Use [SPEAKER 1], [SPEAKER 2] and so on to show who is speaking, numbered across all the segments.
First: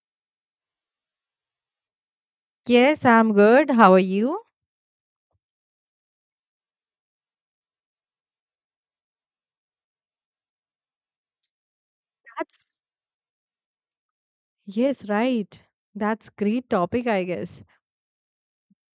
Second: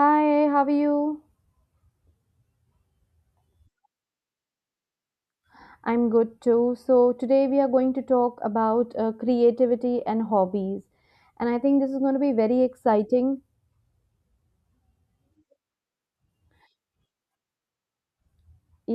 [SPEAKER 1] Hi, how are you?
[SPEAKER 2] Yes, I'm good. How are you?
[SPEAKER 1] I'm good too. So, today we are going to talk about creativity and hobbies. And I think this is going to be
[SPEAKER 2] That's
[SPEAKER 1] very exciting
[SPEAKER 2] yes, right. That's great topic, I guess.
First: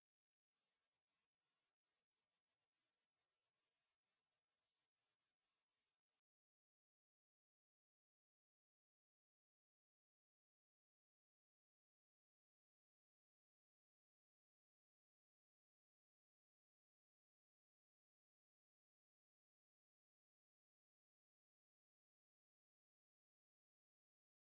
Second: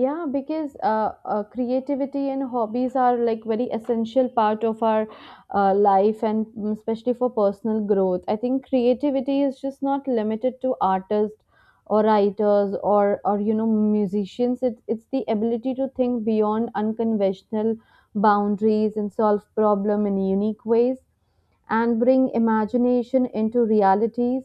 [SPEAKER 1] yeah because creativity and hobbies are like very essential part of our life and especially for personal growth, I think creativity is just not limited to artists or writers or you know musicians. It's the ability to think beyond unconventional boundaries and solve problem in unique ways and bring imagination into realities.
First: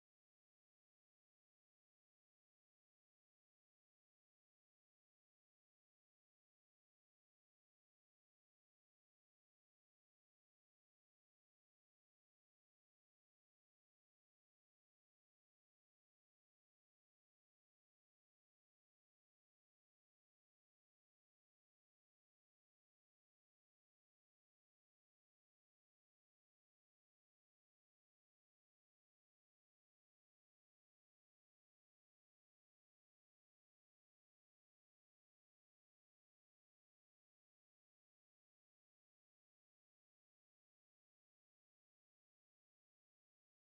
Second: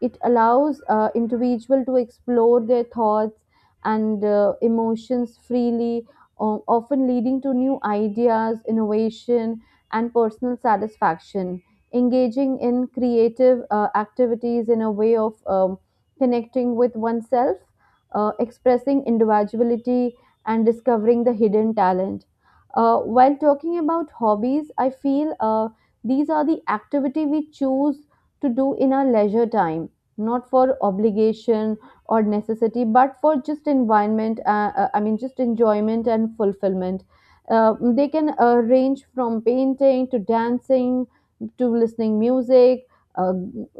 [SPEAKER 1] It allows individual to explore their thoughts and emotions freely, often leading to new ideas, innovation, and personal satisfaction. Engaging in creative activities in a way of connecting with oneself, expressing individuality, and discovering the hidden talent. While talking about hobbies, I feel these are the activity we choose to do in our leisure time, not for obligation or necessity, but for just environment. Just enjoyment and fulfillment. They can range from painting to dancing to listening music, uh,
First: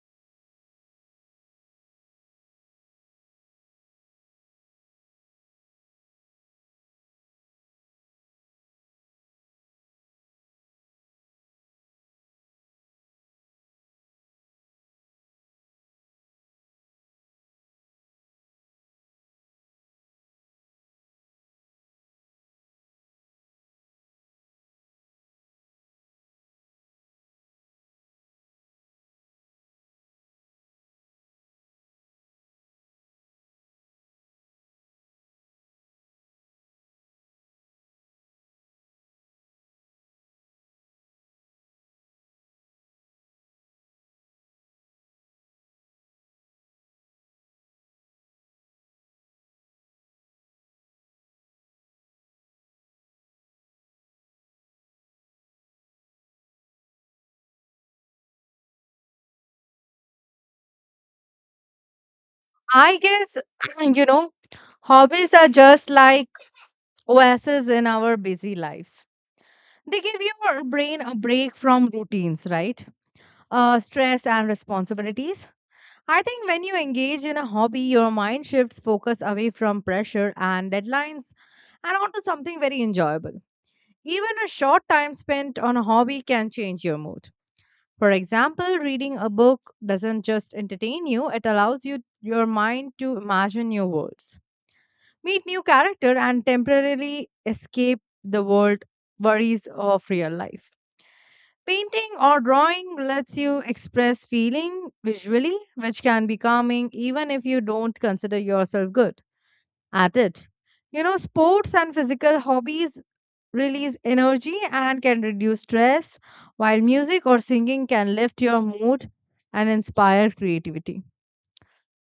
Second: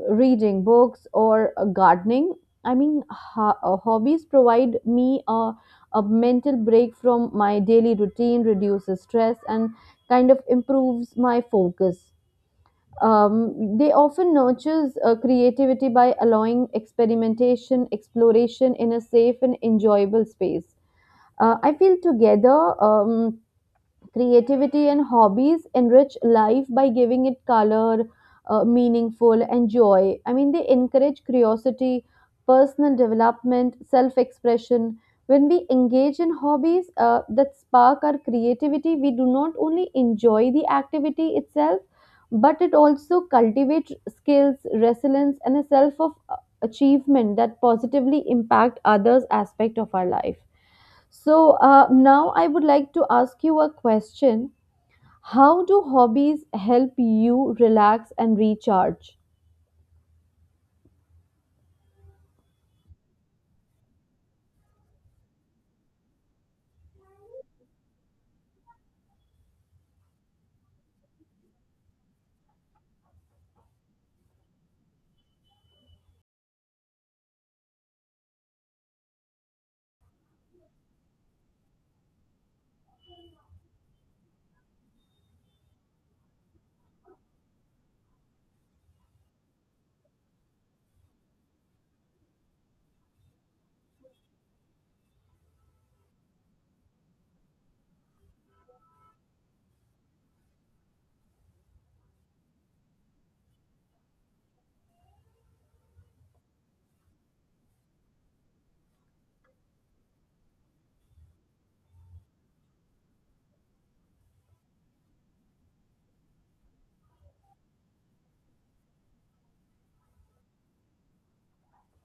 [SPEAKER 1] reading books, or gardening. Hobbies provide me a mental break from my daily routine, reduces stress, and kind of improves my focus. They often nurtures creativity by allowing experimentation exploration in a safe and enjoyable space. I feel together, um, creativity and hobbies enrich life by giving it color, meaningful, and joy. I mean, they encourage curiosity, personal development, self expression. When we engage in hobbies that spark our creativity, we do not only enjoy the activity itself, but it also cultivates skills, resilience, and a self of achievement that positively impact others aspect of our life. So now I would like to ask you a question. How do hobbies help you relax and recharge?
[SPEAKER 2] I guess, you know, hobbies are just like oases in our busy lives. They give your brain a break from routines, right? Stress and responsibilities. I think when you engage in a hobby, your mind shifts focus away from pressure and deadlines and onto something very enjoyable. Even a short time spent on a hobby can change your mood. For example, reading a book doesn't just entertain you, it allows you your mind to imagine new worlds, meet new character and temporarily escape the world worries of real life. Painting or drawing lets you express feeling visually, which can be calming even if you don't consider yourself good at it. You know, sports and physical hobbies release energy and can reduce stress, while music or singing can lift your mood and inspire creativity.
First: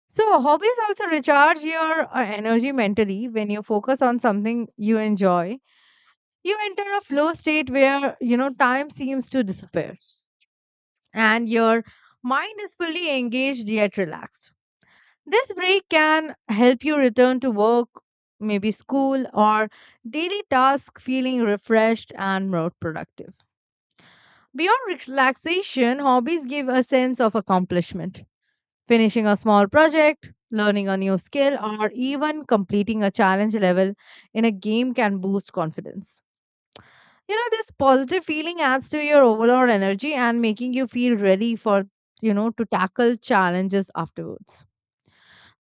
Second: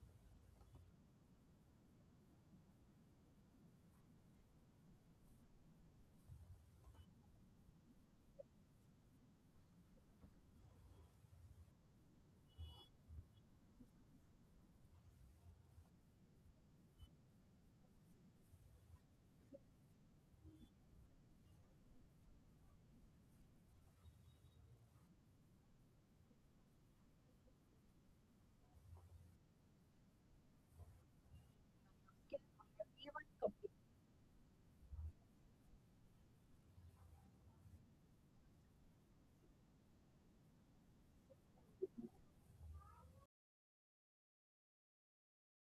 [SPEAKER 2] So, hobbies also recharge your energy mentally when you focus on something you enjoy. You enter a flow state where, you know, time seems to disappear and your mind is fully engaged yet relaxed. This break can help you return to work, maybe school, or daily task feeling refreshed and more productive. Beyond relaxation, hobbies give a sense of accomplishment. Finishing a small project, learning a new skill, or even completing a challenge level in a game can boost confidence. You know, this positive feeling adds to your overall energy and making you feel ready for, you know, to tackle challenges afterwards.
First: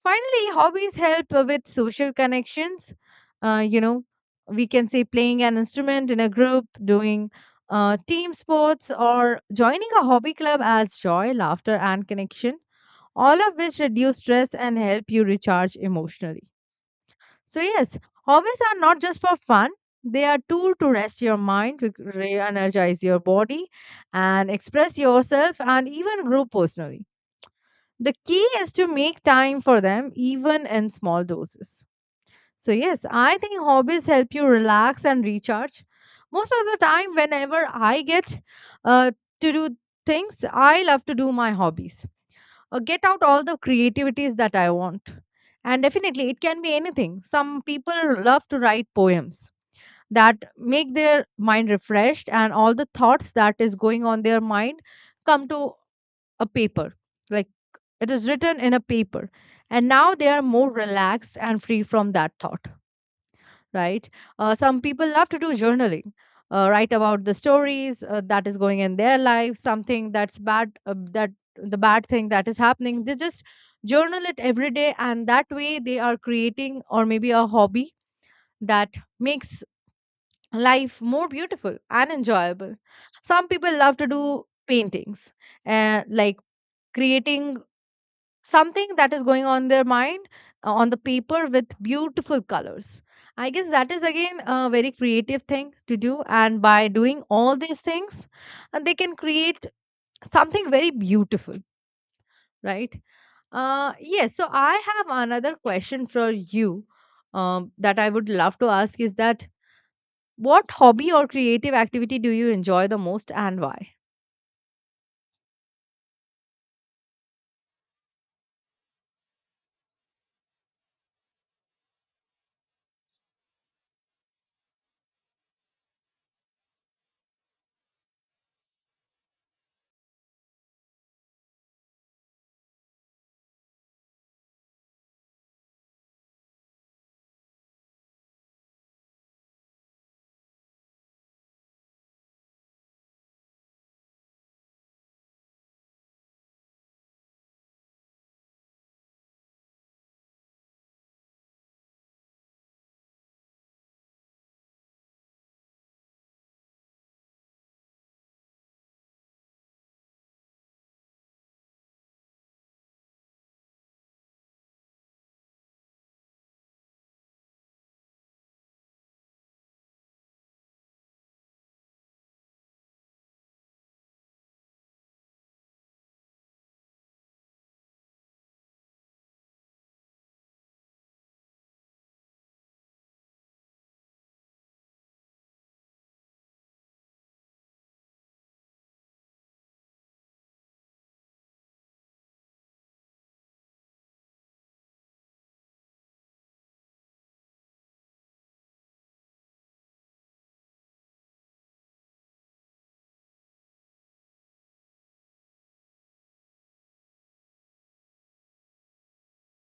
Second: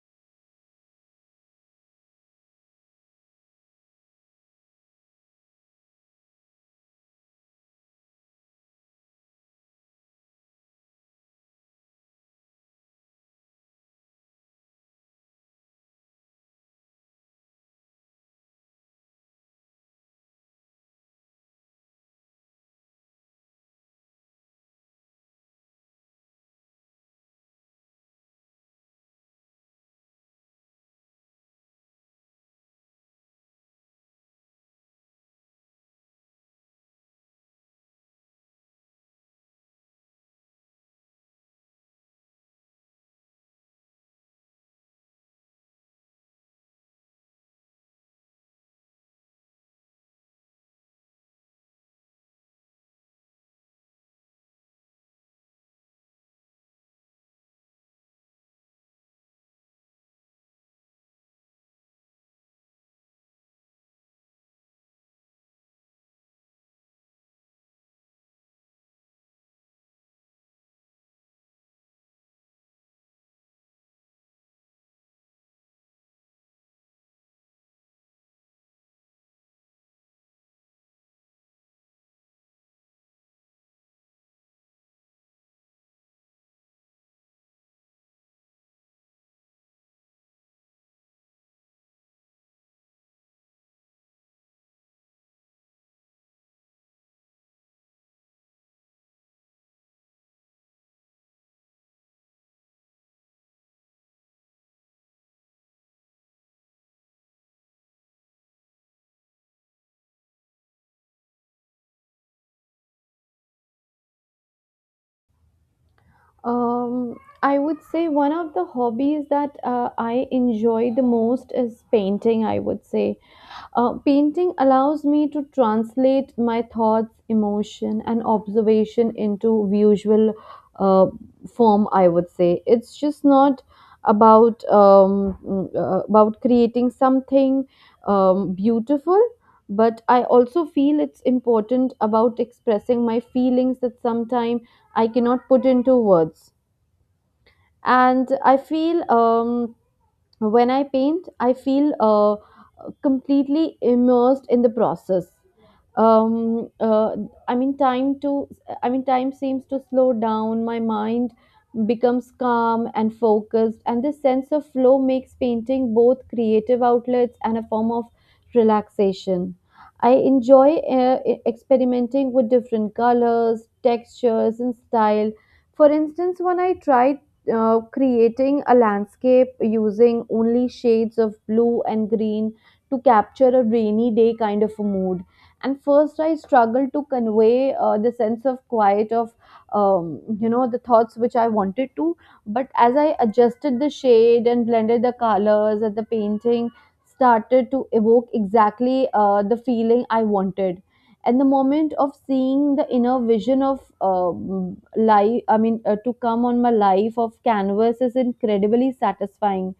[SPEAKER 2] Finally, hobbies help with social connections. You know, we can say playing an instrument in a group, doing team sports, or joining a hobby club adds joy, laughter, and connection, all of which reduce stress and help you recharge emotionally. So, yes, hobbies are not just for fun. They are tool to rest your mind, re energize your body, and express yourself and even grow personally. The key is to make time for them, even in small doses. So, yes, I think hobbies help you relax and recharge. Most of the time, whenever I get uh, to do things, I love to do my hobbies or get out all the creativities that I want. And definitely, it can be anything. Some people love to write poems that make their mind refreshed and all the thoughts that is going on their mind come to a paper like it is written in a paper. And now they are more relaxed and free from that thought, right? Some people love to do journaling, write about the stories that is going in their life, something that's bad, that the bad thing that is happening. They just journal it every day, and that way they are creating or maybe a hobby that makes life more beautiful and enjoyable. Some people love to do paintings, like creating something that is going on their mind on the paper with beautiful colors. I guess that is again a very creative thing to do. And by doing all these things, they can create something very beautiful, right? Yes, so I have another question for you that I would love to ask is that what hobby or creative activity do you enjoy the most and why?
[SPEAKER 1] Um, I would say one of the hobbies that I enjoy the most is painting. I would say painting allows me to translate my thoughts, emotion, and observation into visual uh, form. I would say it's just not about about creating something beautiful, but I also feel it's important about expressing my feelings that sometimes I cannot put into words. And I feel when I paint, I feel completely immersed in the process. Um, uh, I mean, time to Time seems to slow down. My mind becomes calm and focused, and this sense of flow makes painting both creative outlets and a form of relaxation. I enjoy experimenting with different colors, textures, and style. For instance, when I tried creating a landscape using only shades of blue and green to capture a rainy day kind of a mood. And first, I struggled to convey the sense of quiet of, you know, the thoughts which I wanted to. But as I adjusted the shade and blended the colors and the painting started to evoke exactly the feeling I wanted, and the moment of seeing the inner vision of um, life, to come on my life of canvas is incredibly satisfying.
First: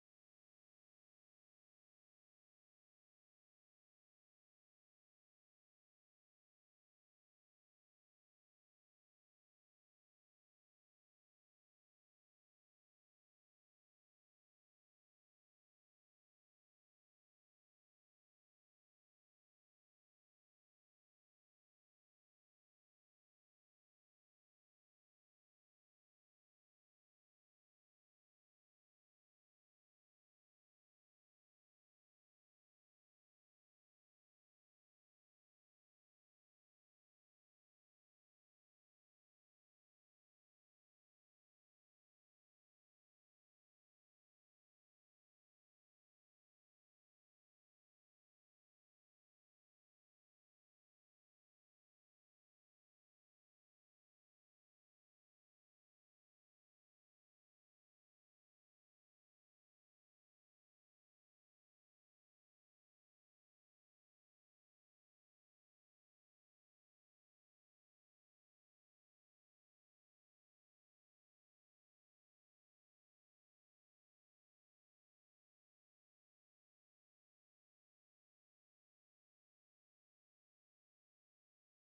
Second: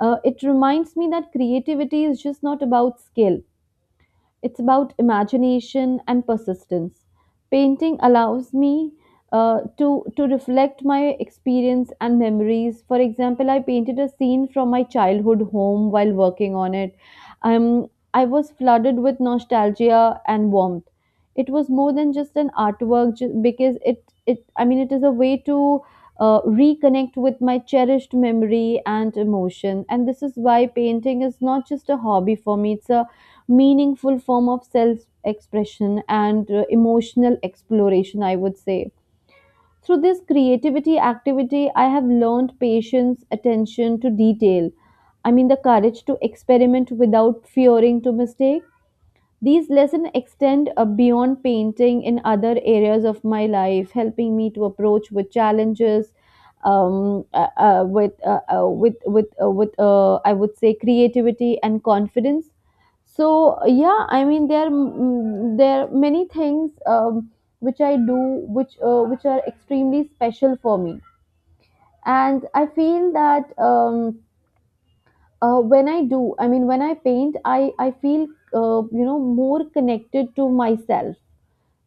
[SPEAKER 1] It reminds me that creativity is just not about skill, it's about imagination and persistence. Painting allows me uh, to to reflect my experience and memories. For example, I painted a scene from my childhood home while working on it. Um, I was flooded with nostalgia and warmth. It was more than just an artwork ju- because it I mean it is a way to reconnect with my cherished memory and emotion. And this is why painting is not just a hobby for me, it's a meaningful form of self expression and emotional exploration, I would say. Through this creativity activity, I have learned patience, attention to detail. I mean, the courage to experiment without fearing to mistake. These lessons extend beyond painting in other areas of my life, helping me to approach with challenges, with I would say creativity and confidence. So yeah, I mean there are, there are many things which I do which are extremely special for me, and I feel that. When I do I mean when I paint, I feel you know more connected to myself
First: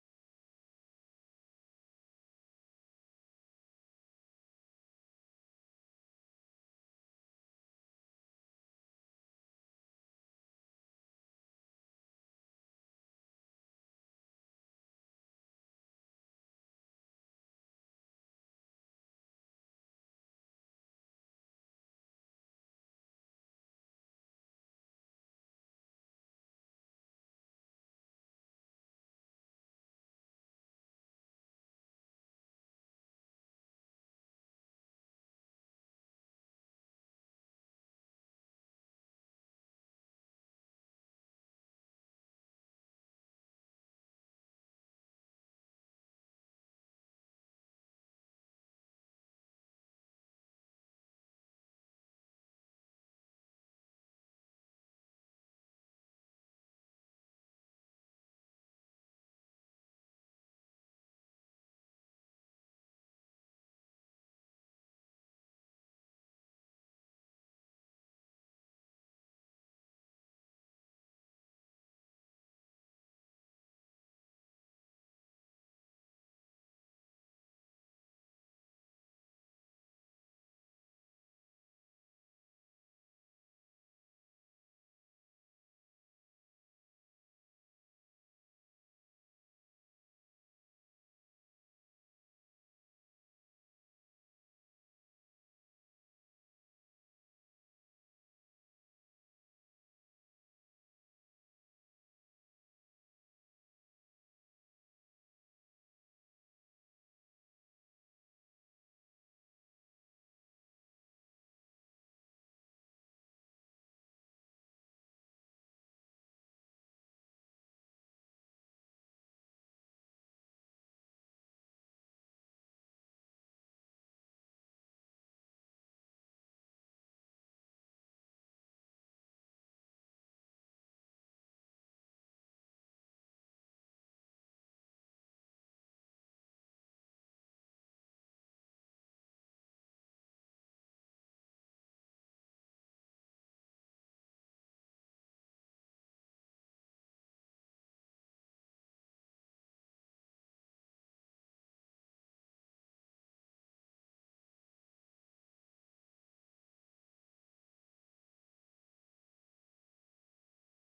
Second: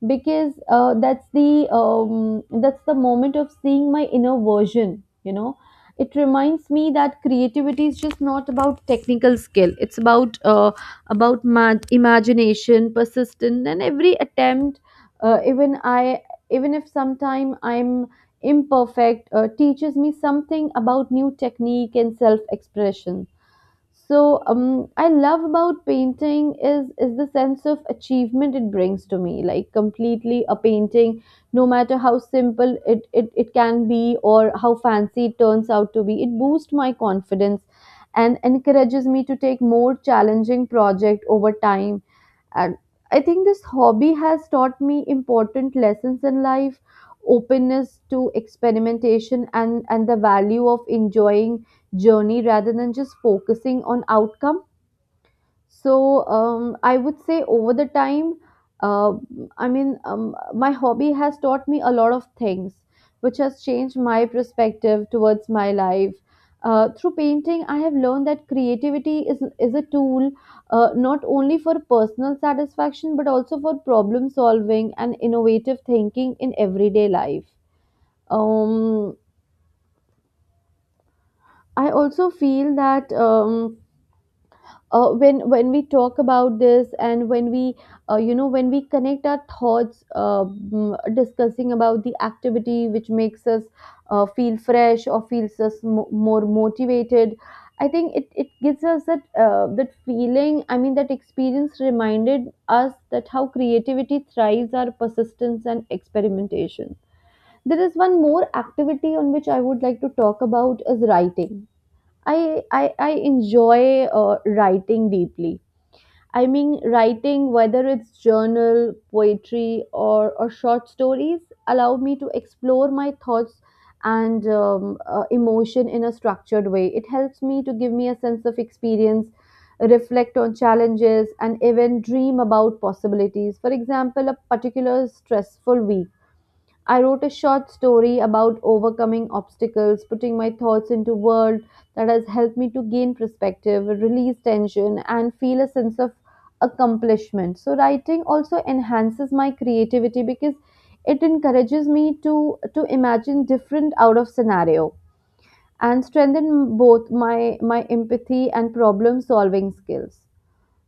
[SPEAKER 1] because that's the moment of seeing my inner version, you know. It reminds me that creativity is just not about technical skill, it's about imagination persistence, and every attempt, uh, even i even if sometime I'm imperfect, teaches me something about new technique and self expression. So I love about painting is the sense of achievement it brings to me. Like completely a painting, no matter how simple it can be or how fancy it turns out to be, it boosts my confidence and encourages me to take more challenging project over time. And I think this hobby has taught me important lessons in life, openness to experimentation, and the value of enjoying journey rather than just focusing on outcome. So I would say over the time, uh, my hobby has taught me a lot of things, which has changed my perspective towards my life. Through painting, I have learned that creativity is a tool not only for personal satisfaction but also for problem solving and innovative thinking in everyday life. Um, I also feel that. When we talk about this and when we you know when we connect our thoughts discussing about the activity which makes us feel fresh or feels us more motivated, I think it gives us that that feeling. That experience reminded us that how creativity thrives our persistence and experimentation. There is one more activity on which I would like to talk about is writing. i I enjoy writing deeply. I mean, writing, whether it's journal, poetry, or short stories, allow me to explore my thoughts and emotion in a structured way. It helps me to give me a sense of experience, reflect on challenges, and even dream about possibilities. For example, a particular stressful week. I wrote a short story about overcoming obstacles, putting my thoughts into words that has helped me to gain perspective, release tension, and feel a sense of accomplishment. So writing also enhances my creativity because it encourages me to imagine different out of scenario and strengthen both my empathy and problem solving skills.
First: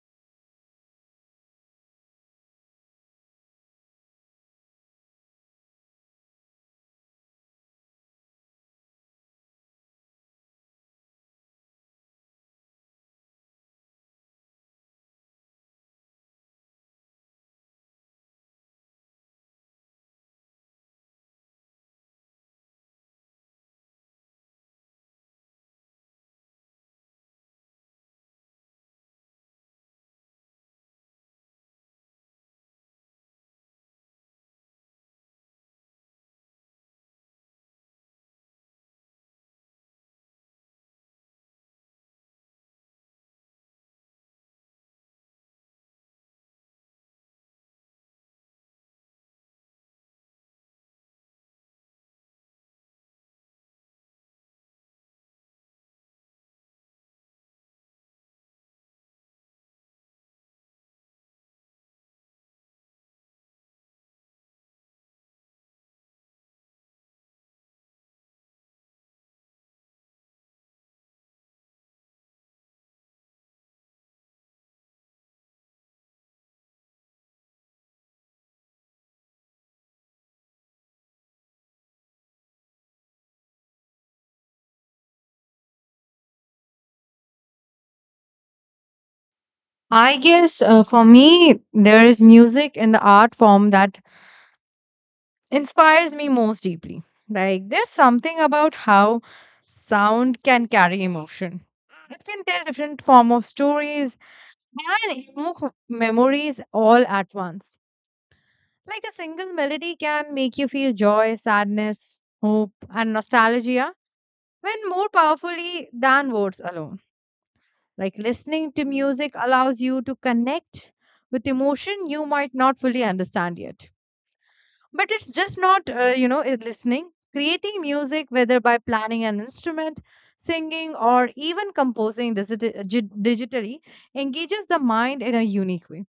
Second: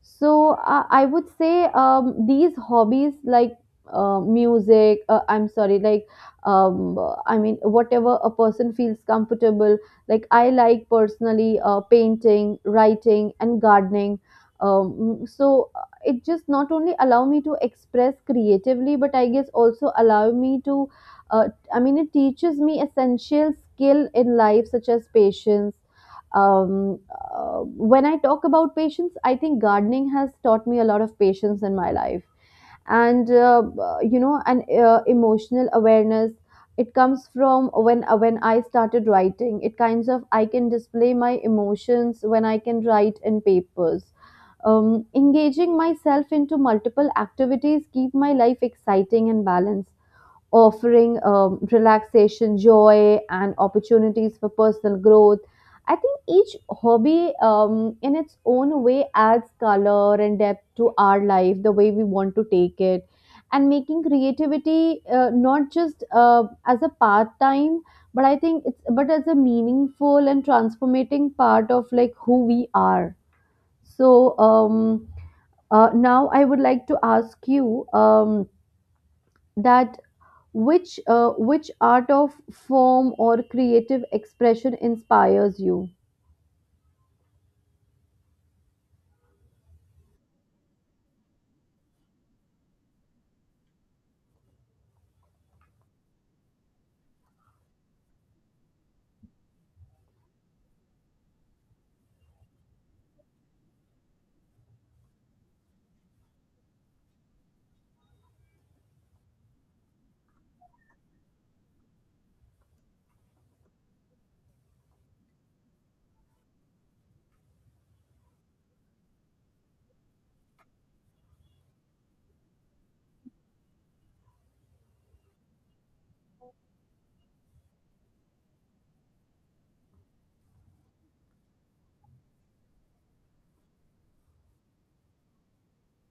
[SPEAKER 1] So I would say these hobbies like music, I'm sorry, like um, I mean whatever a person feels comfortable. Like I like personally painting, writing, and gardening. It just not only allow me to express creatively, but I guess also allow me to. It teaches me essential skill in life such as patience. When I talk about patience, I think gardening has taught me a lot of patience in my life, and you know, an emotional awareness. It comes from when I started writing. It kinds of I can display my emotions when I can write in papers. Engaging myself into multiple activities keep my life exciting and balanced, offering relaxation, joy, and opportunities for personal growth. I think each hobby, in its own way, adds color and depth to our life, the way we want to take it, and making creativity not just as a part time, but I think it's but as a meaningful and transformating part of like who we are. So now I would like to ask you that which art of form or creative expression inspires you?
[SPEAKER 2] I guess for me, there is music in the art form that inspires me most deeply. Like, there's something about how sound can carry emotion. It can tell different form of stories and memories all at once. Like a single melody can make you feel joy, sadness, hope, and nostalgia when more powerfully than words alone. Like listening to music allows you to connect with emotion you might not fully understand yet. But it's just not, you know, listening. Creating music, whether by planning an instrument, singing, or even composing digitally, engages the mind in a unique way.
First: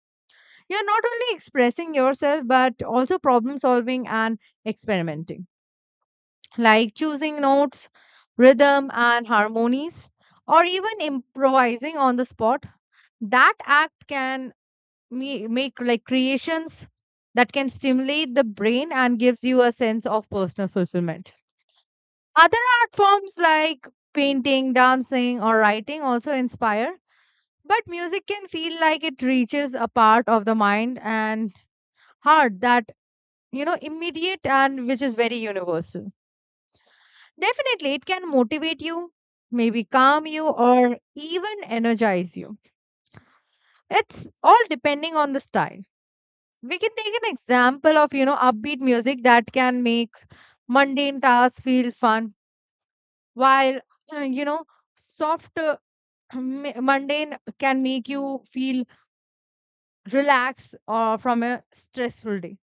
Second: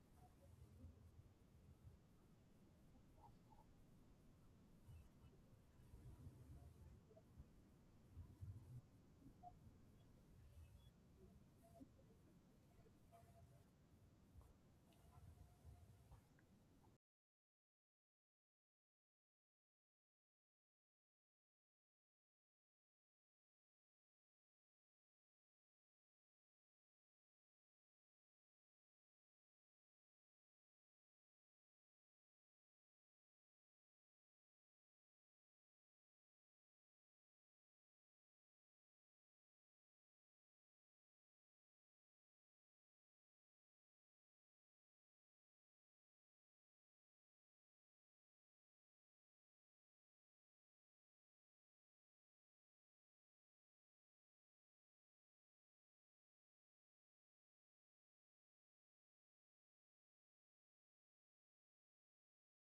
[SPEAKER 2] You're not only expressing yourself, but also problem solving and experimenting, like choosing notes, rhythm, and harmonies, or even improvising on the spot. That act can me make like creations that can stimulate the brain and gives you a sense of personal fulfillment. Other art forms like painting, dancing, or writing also inspire, but music can feel like it reaches a part of the mind and heart that you know immediate and which is very universal. Definitely, it can motivate you, maybe calm you, or even energize you. It's all depending on the style. We can take an example of, you know, upbeat music that can make mundane tasks feel fun, while, you know, soft mundane can make you feel relaxed or from a stressful day.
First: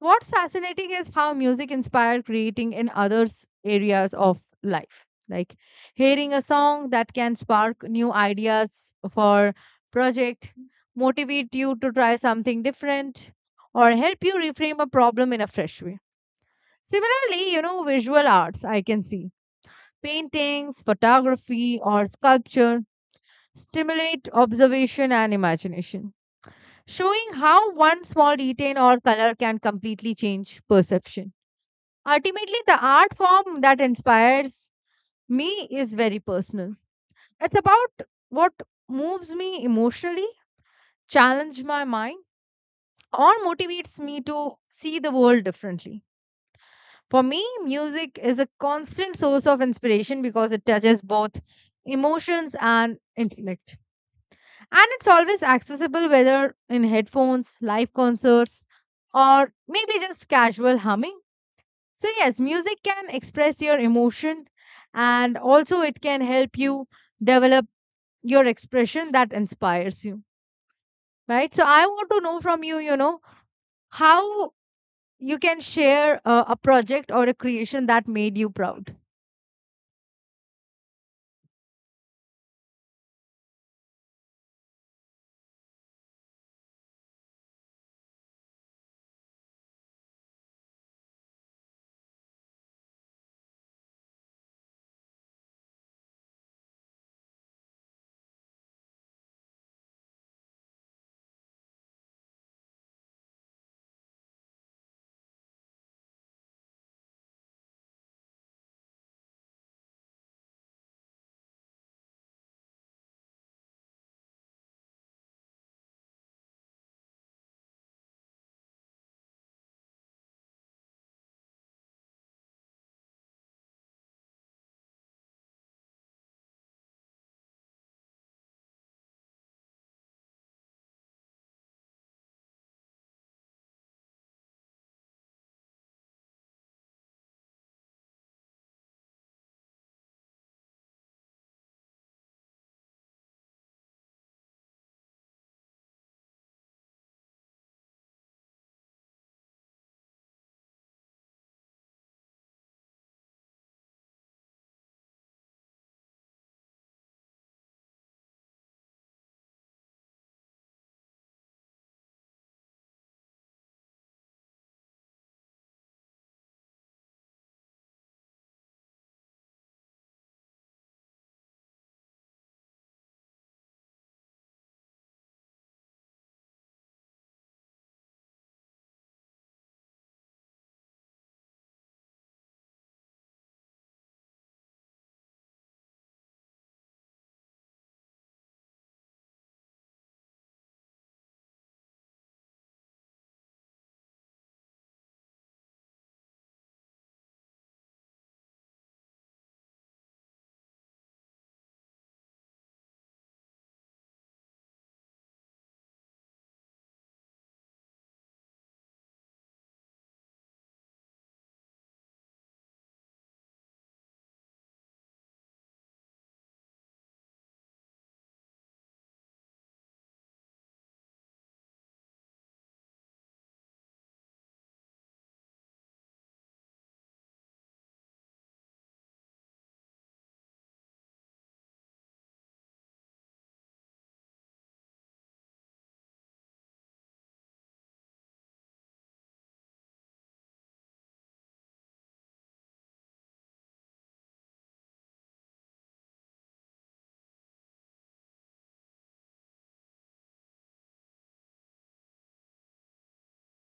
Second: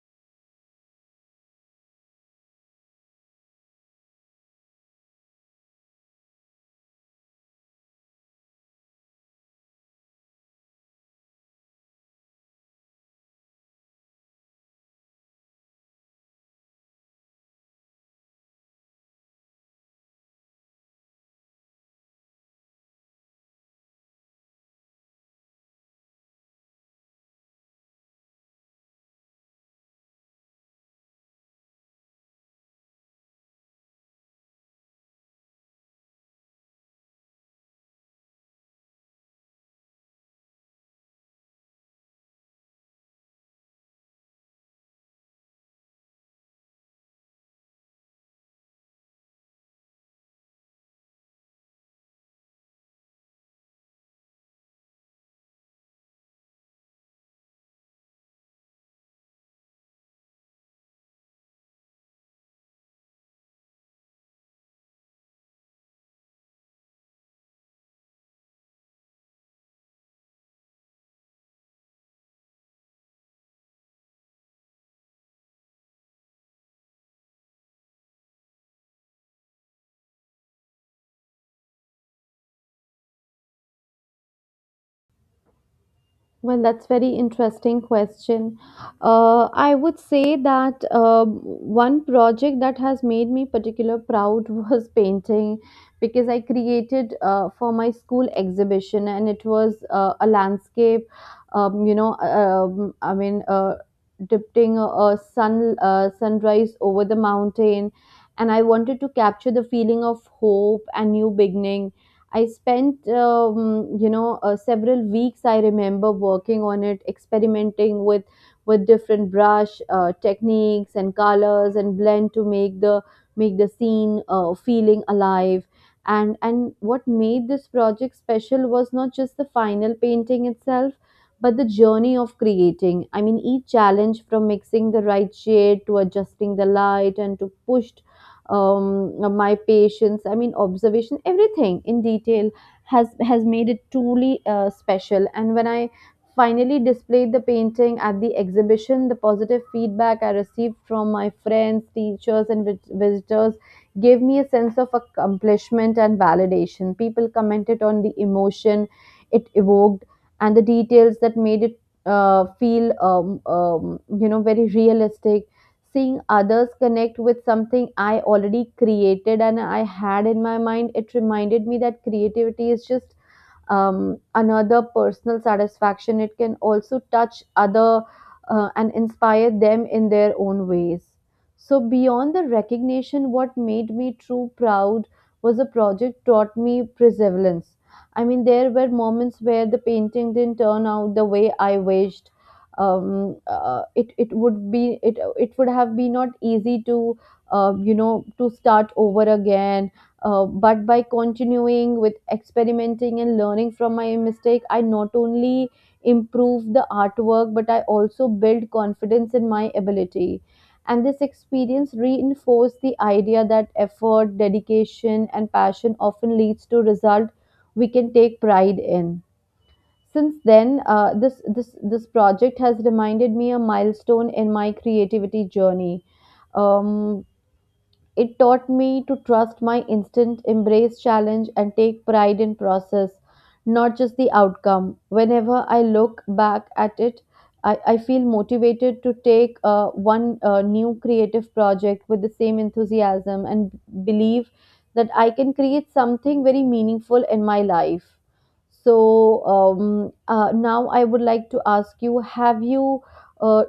[SPEAKER 2] What's fascinating is how music inspired creating in others areas of life. Like hearing a song that can spark new ideas for project, motivate you to try something different, or help you reframe a problem in a fresh way. Similarly, you know, visual arts I can see. Paintings, photography, or sculpture stimulate observation and imagination, showing how one small detail or color can completely change perception. Ultimately, the art form that inspires me is very personal. It's about what moves me emotionally, challenges my mind, or motivates me to see the world differently. For me, music is a constant source of inspiration because it touches both emotions and intellect. And it's always accessible whether in headphones, live concerts, or maybe just casual humming. So, yes, music can express your emotion and also it can help you develop your expression that inspires you, right? So, I want to know from you, you know, how you can share a project or a creation that made you proud.
[SPEAKER 1] Well, that's very interesting question. I would say that one project that has made me particular proud was painting because I created for my school exhibition and it was a landscape, um, you know, um, I mean, uh, depicting a sunrise over the mountain, and I wanted to capture the feeling of hope and new beginning. I spent, several weeks. I remember working on it, experimenting with different brush techniques and colors and blend to make the scene feeling alive. And what made this project special was not just the final painting itself, but the journey of creating. I mean, each challenge from mixing the right shade to adjusting the light and to pushed my patience, I mean observation, everything in detail has made it truly special. And when I finally displayed the painting at the exhibition, the positive feedback I received from my friends, teachers and visitors gave me a sense of accomplishment and validation. People commented on the emotion it evoked and the details that made it feel very realistic. Seeing others connect with something I already created and I had in my mind, it reminded me that creativity is just another personal satisfaction. It can also touch other and inspire them in their own ways. So beyond the recognition, what made me true proud was a project taught me perseverance. I mean, there were moments where the painting didn't turn out the way I wished. It it would have been not easy to to start over again, but by continuing with experimenting and learning from my mistake, I not only improve the artwork but I also build confidence in my ability. And this experience reinforced the idea that effort, dedication, and passion often leads to result we can take pride in. Since then, this project has reminded me a milestone in my creativity journey. um, it taught me to trust my instinct, embrace challenge, and take pride in process, not just the outcome. Whenever I look back at it, I feel motivated to take one new creative project with the same enthusiasm and believe that I can create something very meaningful in my life. So now I would like to ask you, have you uh,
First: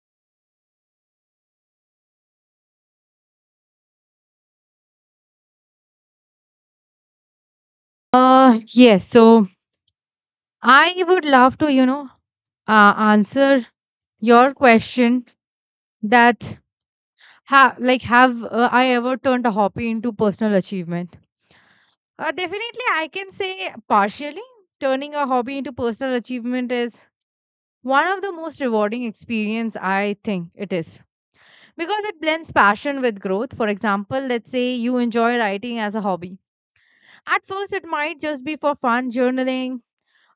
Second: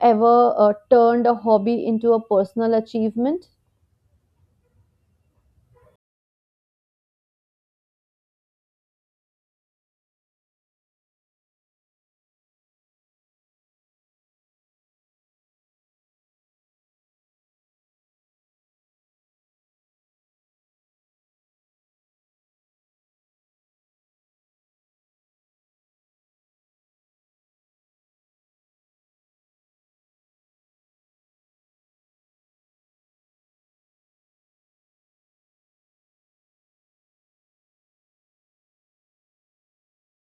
[SPEAKER 1] ever turned a hobby into a personal achievement?
[SPEAKER 2] Yes. So I would love to, you know, answer your question that like, have I ever turned a hobby into personal achievement? Definitely, I can say partially. Turning a hobby into personal achievement is one of the most rewarding experience I think it is because it blends passion with growth. For example, let's say you enjoy writing as a hobby. At first, it might just be for fun, journaling,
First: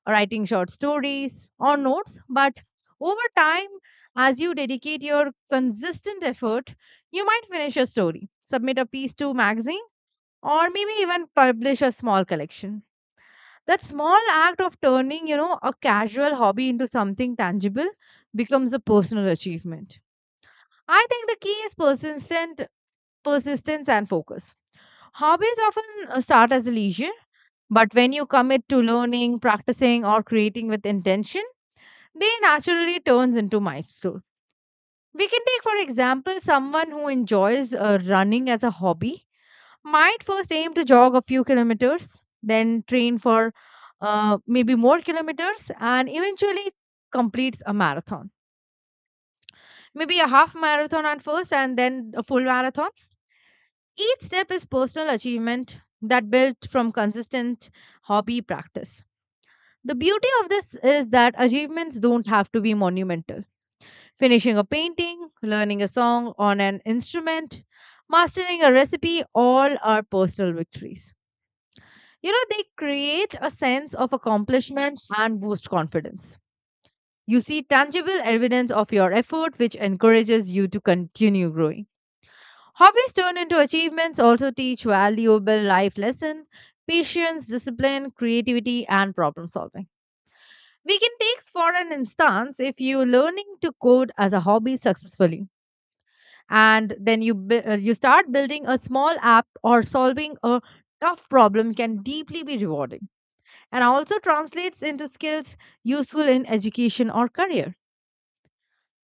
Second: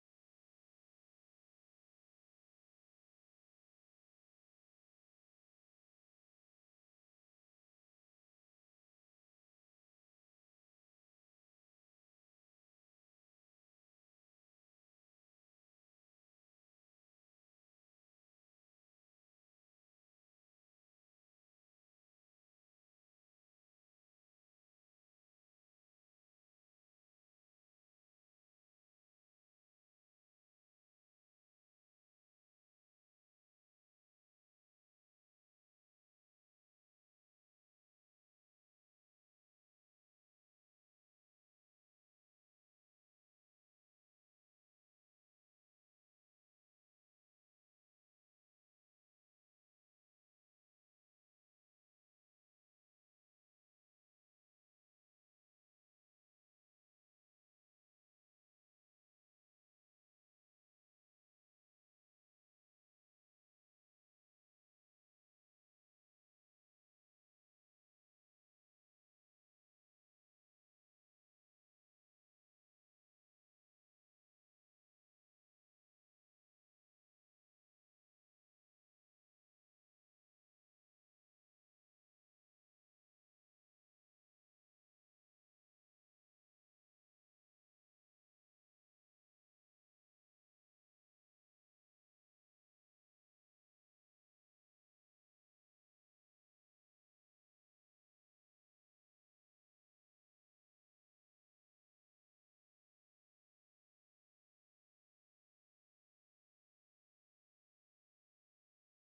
[SPEAKER 2] writing short stories or notes, but over time, as you dedicate your consistent effort, you might finish a story, submit a piece to magazine or maybe even publish a small collection. That small act of turning, you know, a casual hobby into something tangible becomes a personal achievement. I think the key is persistent persistence and focus. Hobbies often start as a leisure, but when you commit to learning, practicing or creating with intention, they naturally turns into milestone. We can take for example someone who enjoys running as a hobby might first aim to jog a few kilometers, then train for maybe more kilometers, and eventually completes a marathon. Maybe a half marathon at first, and then a full marathon. Each step is personal achievement that built from consistent hobby practice. The beauty of this is that achievements don't have to be monumental. Finishing a painting, learning a song on an instrument, mastering a recipe, all are personal victories. You know, they create a sense of accomplishment and boost confidence. You see tangible evidence of your effort, which encourages you to continue growing. Hobbies turned into achievements also teach valuable life lessons patience, discipline, creativity, and problem solving. We can take for an instance if you're learning to code as a hobby successfully, and then you you start building a small app or solving a tough problem can deeply be rewarding. And also translates into skills useful in education or career.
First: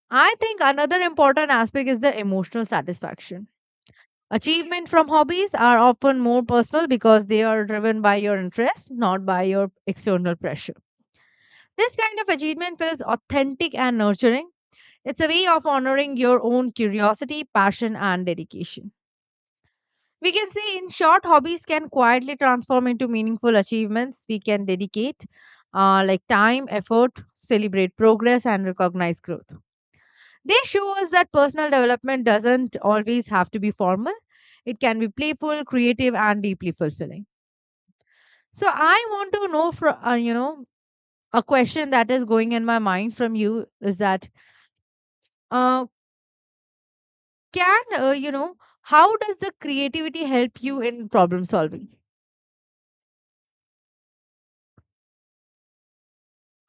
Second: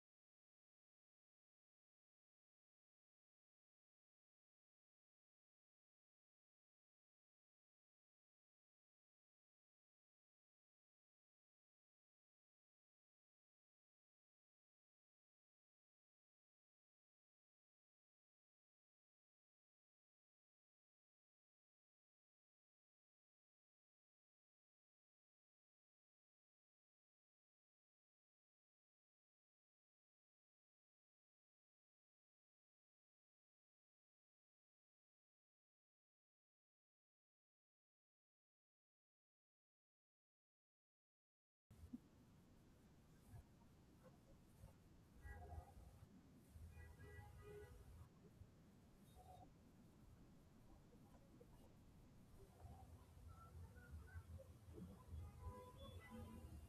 [SPEAKER 2] I think another important aspect is the emotional satisfaction. Achievement from hobbies are often more personal because they are driven by your interest, not by your external pressure. This kind of achievement feels authentic and nurturing. It's a way of honoring your own curiosity, passion, and dedication. We can say, in short, hobbies can quietly transform into meaningful achievements. We can dedicate like time, effort, celebrate progress, and recognize growth. They show us that personal development doesn't always have to be formal. It can be playful, creative, and deeply fulfilling. So I want to know, from you know, a question that is going in my mind from you is that uh, can you know how does the creativity help you in problem solving?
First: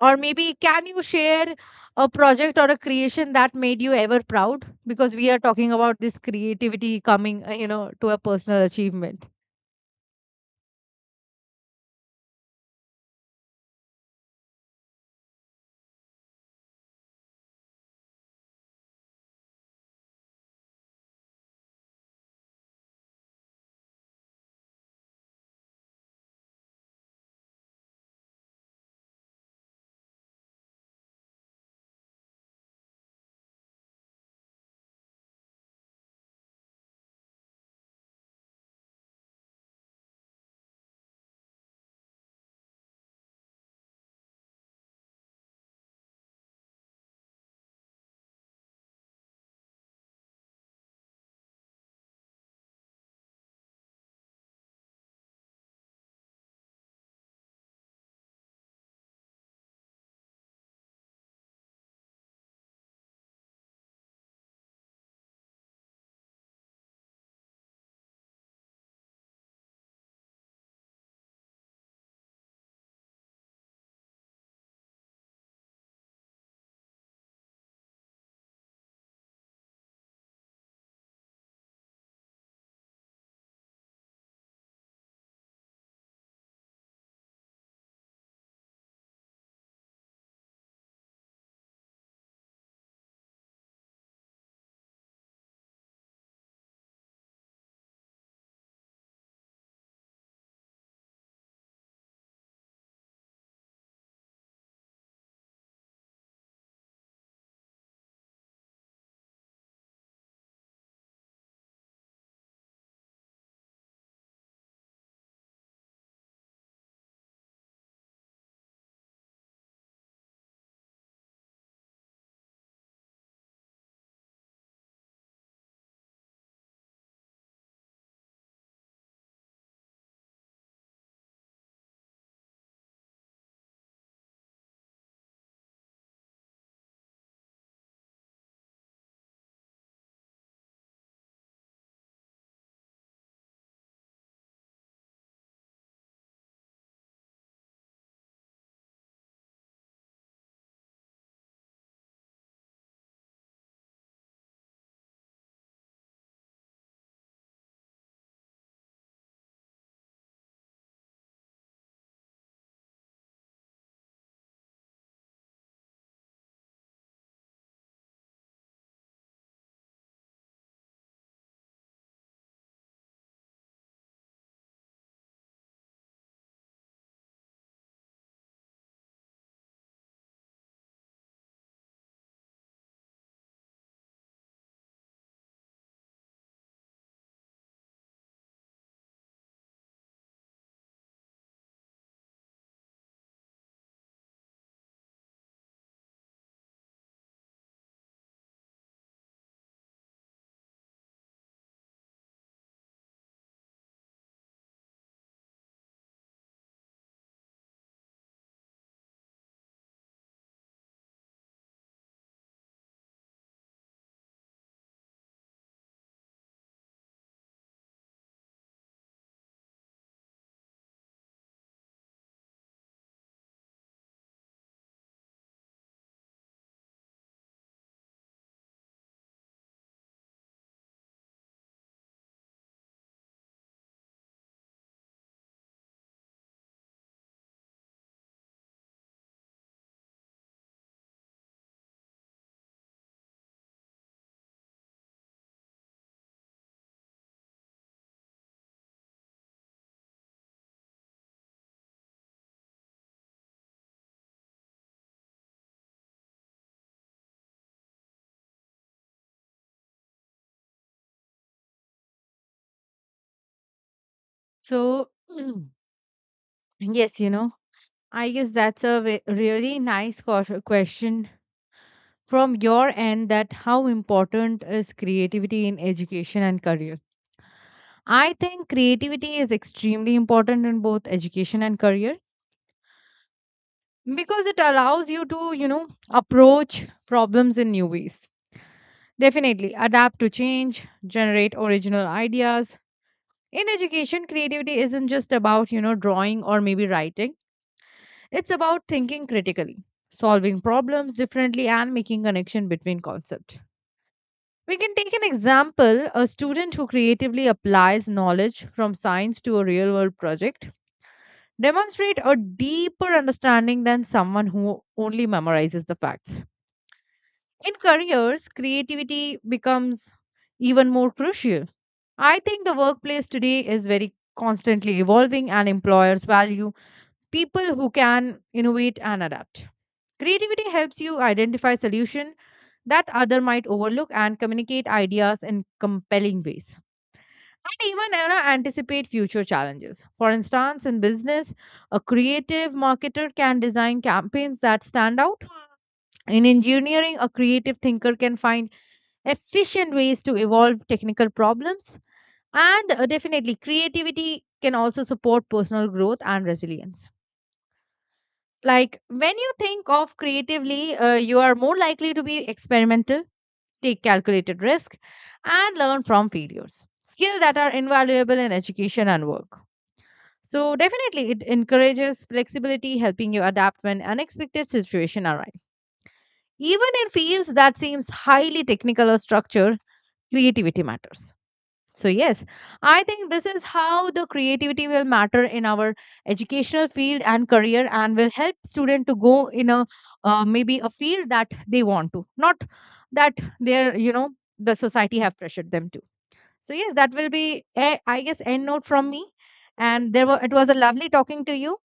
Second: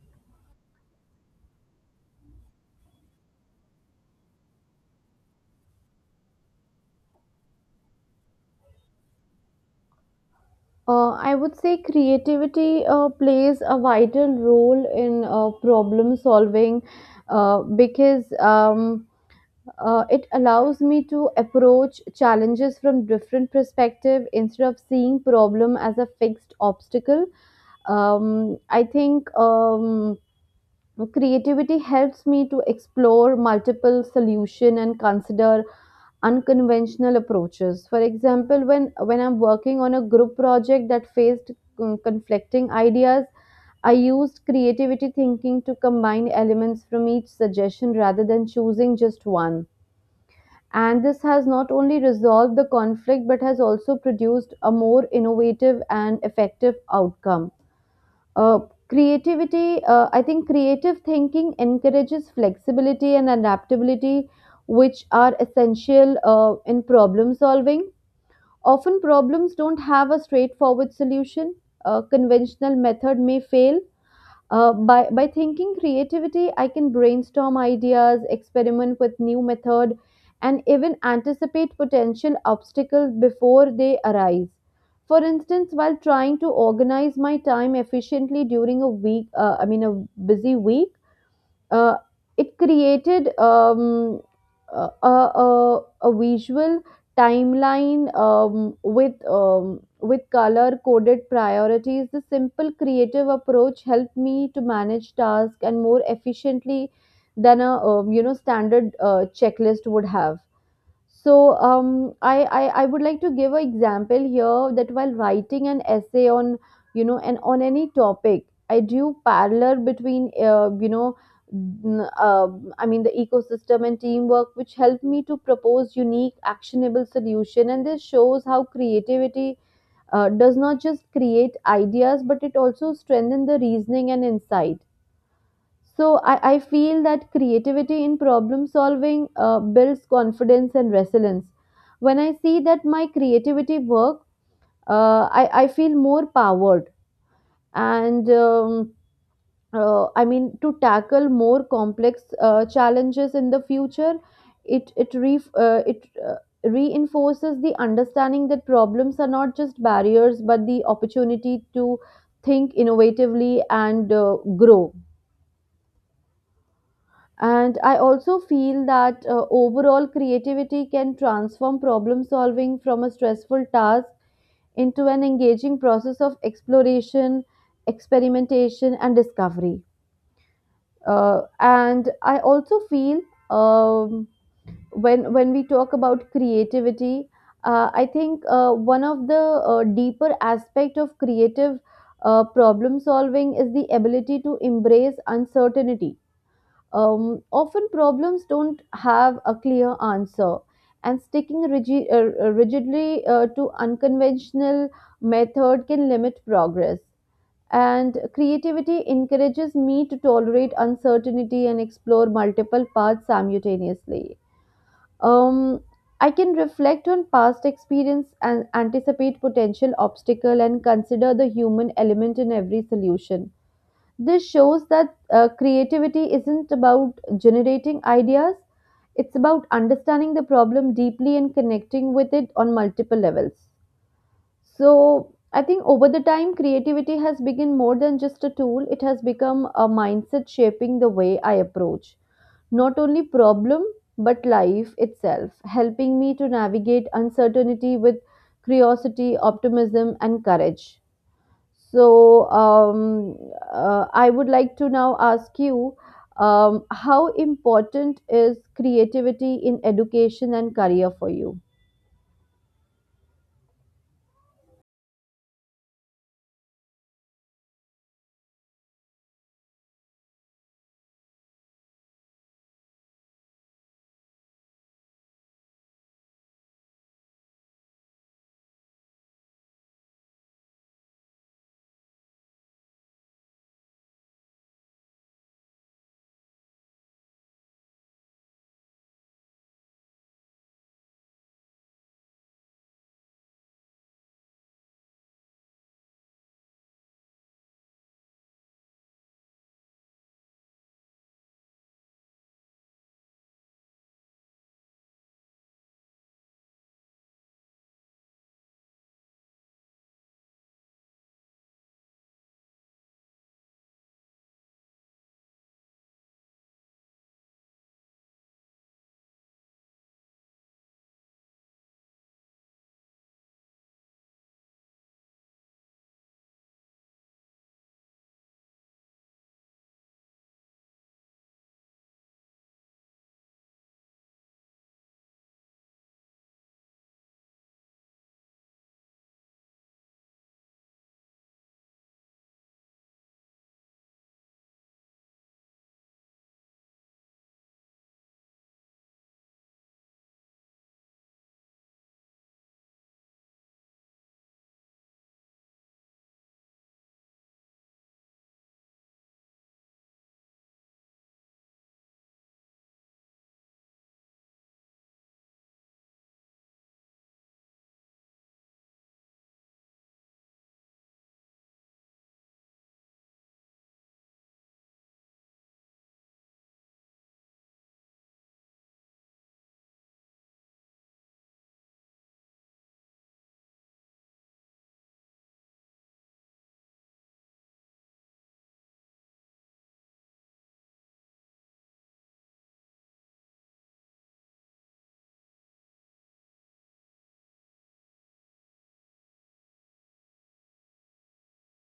[SPEAKER 2] Or maybe can you share a project or a creation that made you ever proud? Because we are talking about this creativity coming, you know, to a personal achievement.
[SPEAKER 1] I would say creativity plays a vital role in problem solving, because it allows me to approach challenges from different perspective instead of seeing problem as a fixed obstacle. I think creativity helps me to explore multiple solution and consider unconventional approaches. For example, when I'm working on a group project that faced conflicting ideas, I used creativity thinking to combine elements from each suggestion rather than choosing just one. And this has not only resolved the conflict but has also produced a more innovative and effective outcome. Uh, I think creative thinking encourages flexibility and adaptability, which are essential in problem solving. Often, problems don't have a straightforward solution. A conventional method may fail. By thinking creativity, I can brainstorm ideas, experiment with new method, and even anticipate potential obstacles before they arise. For instance, while trying to organize my time efficiently during a week, I mean a busy week, uh, it created a, a, a visual timeline with color coded priorities. The simple creative approach helped me to manage tasks and more efficiently than a standard checklist would have. So I would like to give an example here that while writing an essay on you know and on any topic, I drew parallel between the ecosystem and teamwork, which helped me to propose unique actionable solution. And this shows how creativity does not just create ideas, but it also strengthens the reasoning and insight. So I feel that creativity in problem solving builds confidence and resilience. When I see that my creativity work, I feel more powered and I mean to tackle more complex challenges in the future. It reinforces the understanding that problems are not just barriers but the opportunity to think innovatively and grow. And I also feel that overall creativity can transform problem solving from a stressful task into an engaging process of exploration, experimentation, and discovery. And I also feel um, when we talk about creativity, I think one of the deeper aspect of creative problem solving is the ability to embrace uncertainty. Often problems don't have a clear answer, and sticking rigidly to unconventional method can limit progress. And creativity encourages me to tolerate uncertainty and explore multiple paths simultaneously. Um, I can reflect on past experience and anticipate potential obstacle and consider the human element in every solution. This shows that creativity isn't about generating ideas, it's about understanding the problem deeply and connecting with it on multiple levels. So, I think over the time, creativity has become more than just a tool, it has become a mindset shaping the way I approach not only problem but life itself, helping me to navigate uncertainty with curiosity, optimism, and courage. So, I would like to now ask you, how important is creativity in education and career for you?
[SPEAKER 2] So, yes, you know, I guess that's a really nice question from your end that how important is creativity in education and career? I think creativity is extremely important in both education and career because it allows you to, you know, approach problems in new ways. Definitely adapt to change, generate original ideas. In education, creativity isn't just about, you know, drawing or maybe writing. It's about thinking critically, solving problems differently and making connection between concepts. We can take an example, a student who creatively applies knowledge from science to a real-world project demonstrate a deeper understanding than someone who only memorizes the facts. In careers, creativity becomes even more crucial. I think the workplace today is very constantly evolving and employers value people who can innovate and adapt. Creativity helps you identify solutions that other might overlook and communicate ideas in compelling ways. And even you know, anticipate future challenges. For instance, in business, a creative marketer can design campaigns that stand out. In engineering, a creative thinker can find efficient ways to evolve technical problems. And definitely, creativity can also support personal growth and resilience. Like when you think of creatively, you are more likely to be experimental, take calculated risk, and learn from failures. Skills that are invaluable in education and work. So definitely, it encourages flexibility, helping you adapt when unexpected situations arrive. Even in fields that seems highly technical or structured, creativity matters. So, yes, I think this is how the creativity will matter in our educational field and career and will help student to go in a maybe a field that they want to, not that they're, you know, the society have pressured them to. So, yes, that will be, I guess, end note from me. And there were, it was a lovely talking to you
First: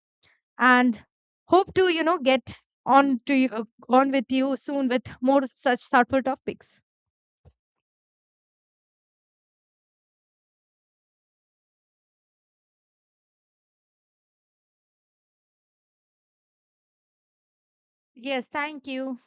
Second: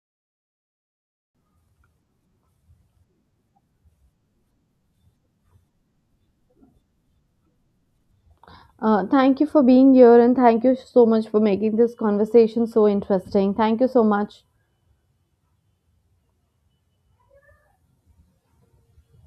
[SPEAKER 2] and hope to, you know, get on to you, on with you soon with more such thoughtful topics.
[SPEAKER 1] Thank you for being here and thank you so much for making this conversation so interesting. Thank you so much.
[SPEAKER 2] Yes, thank you.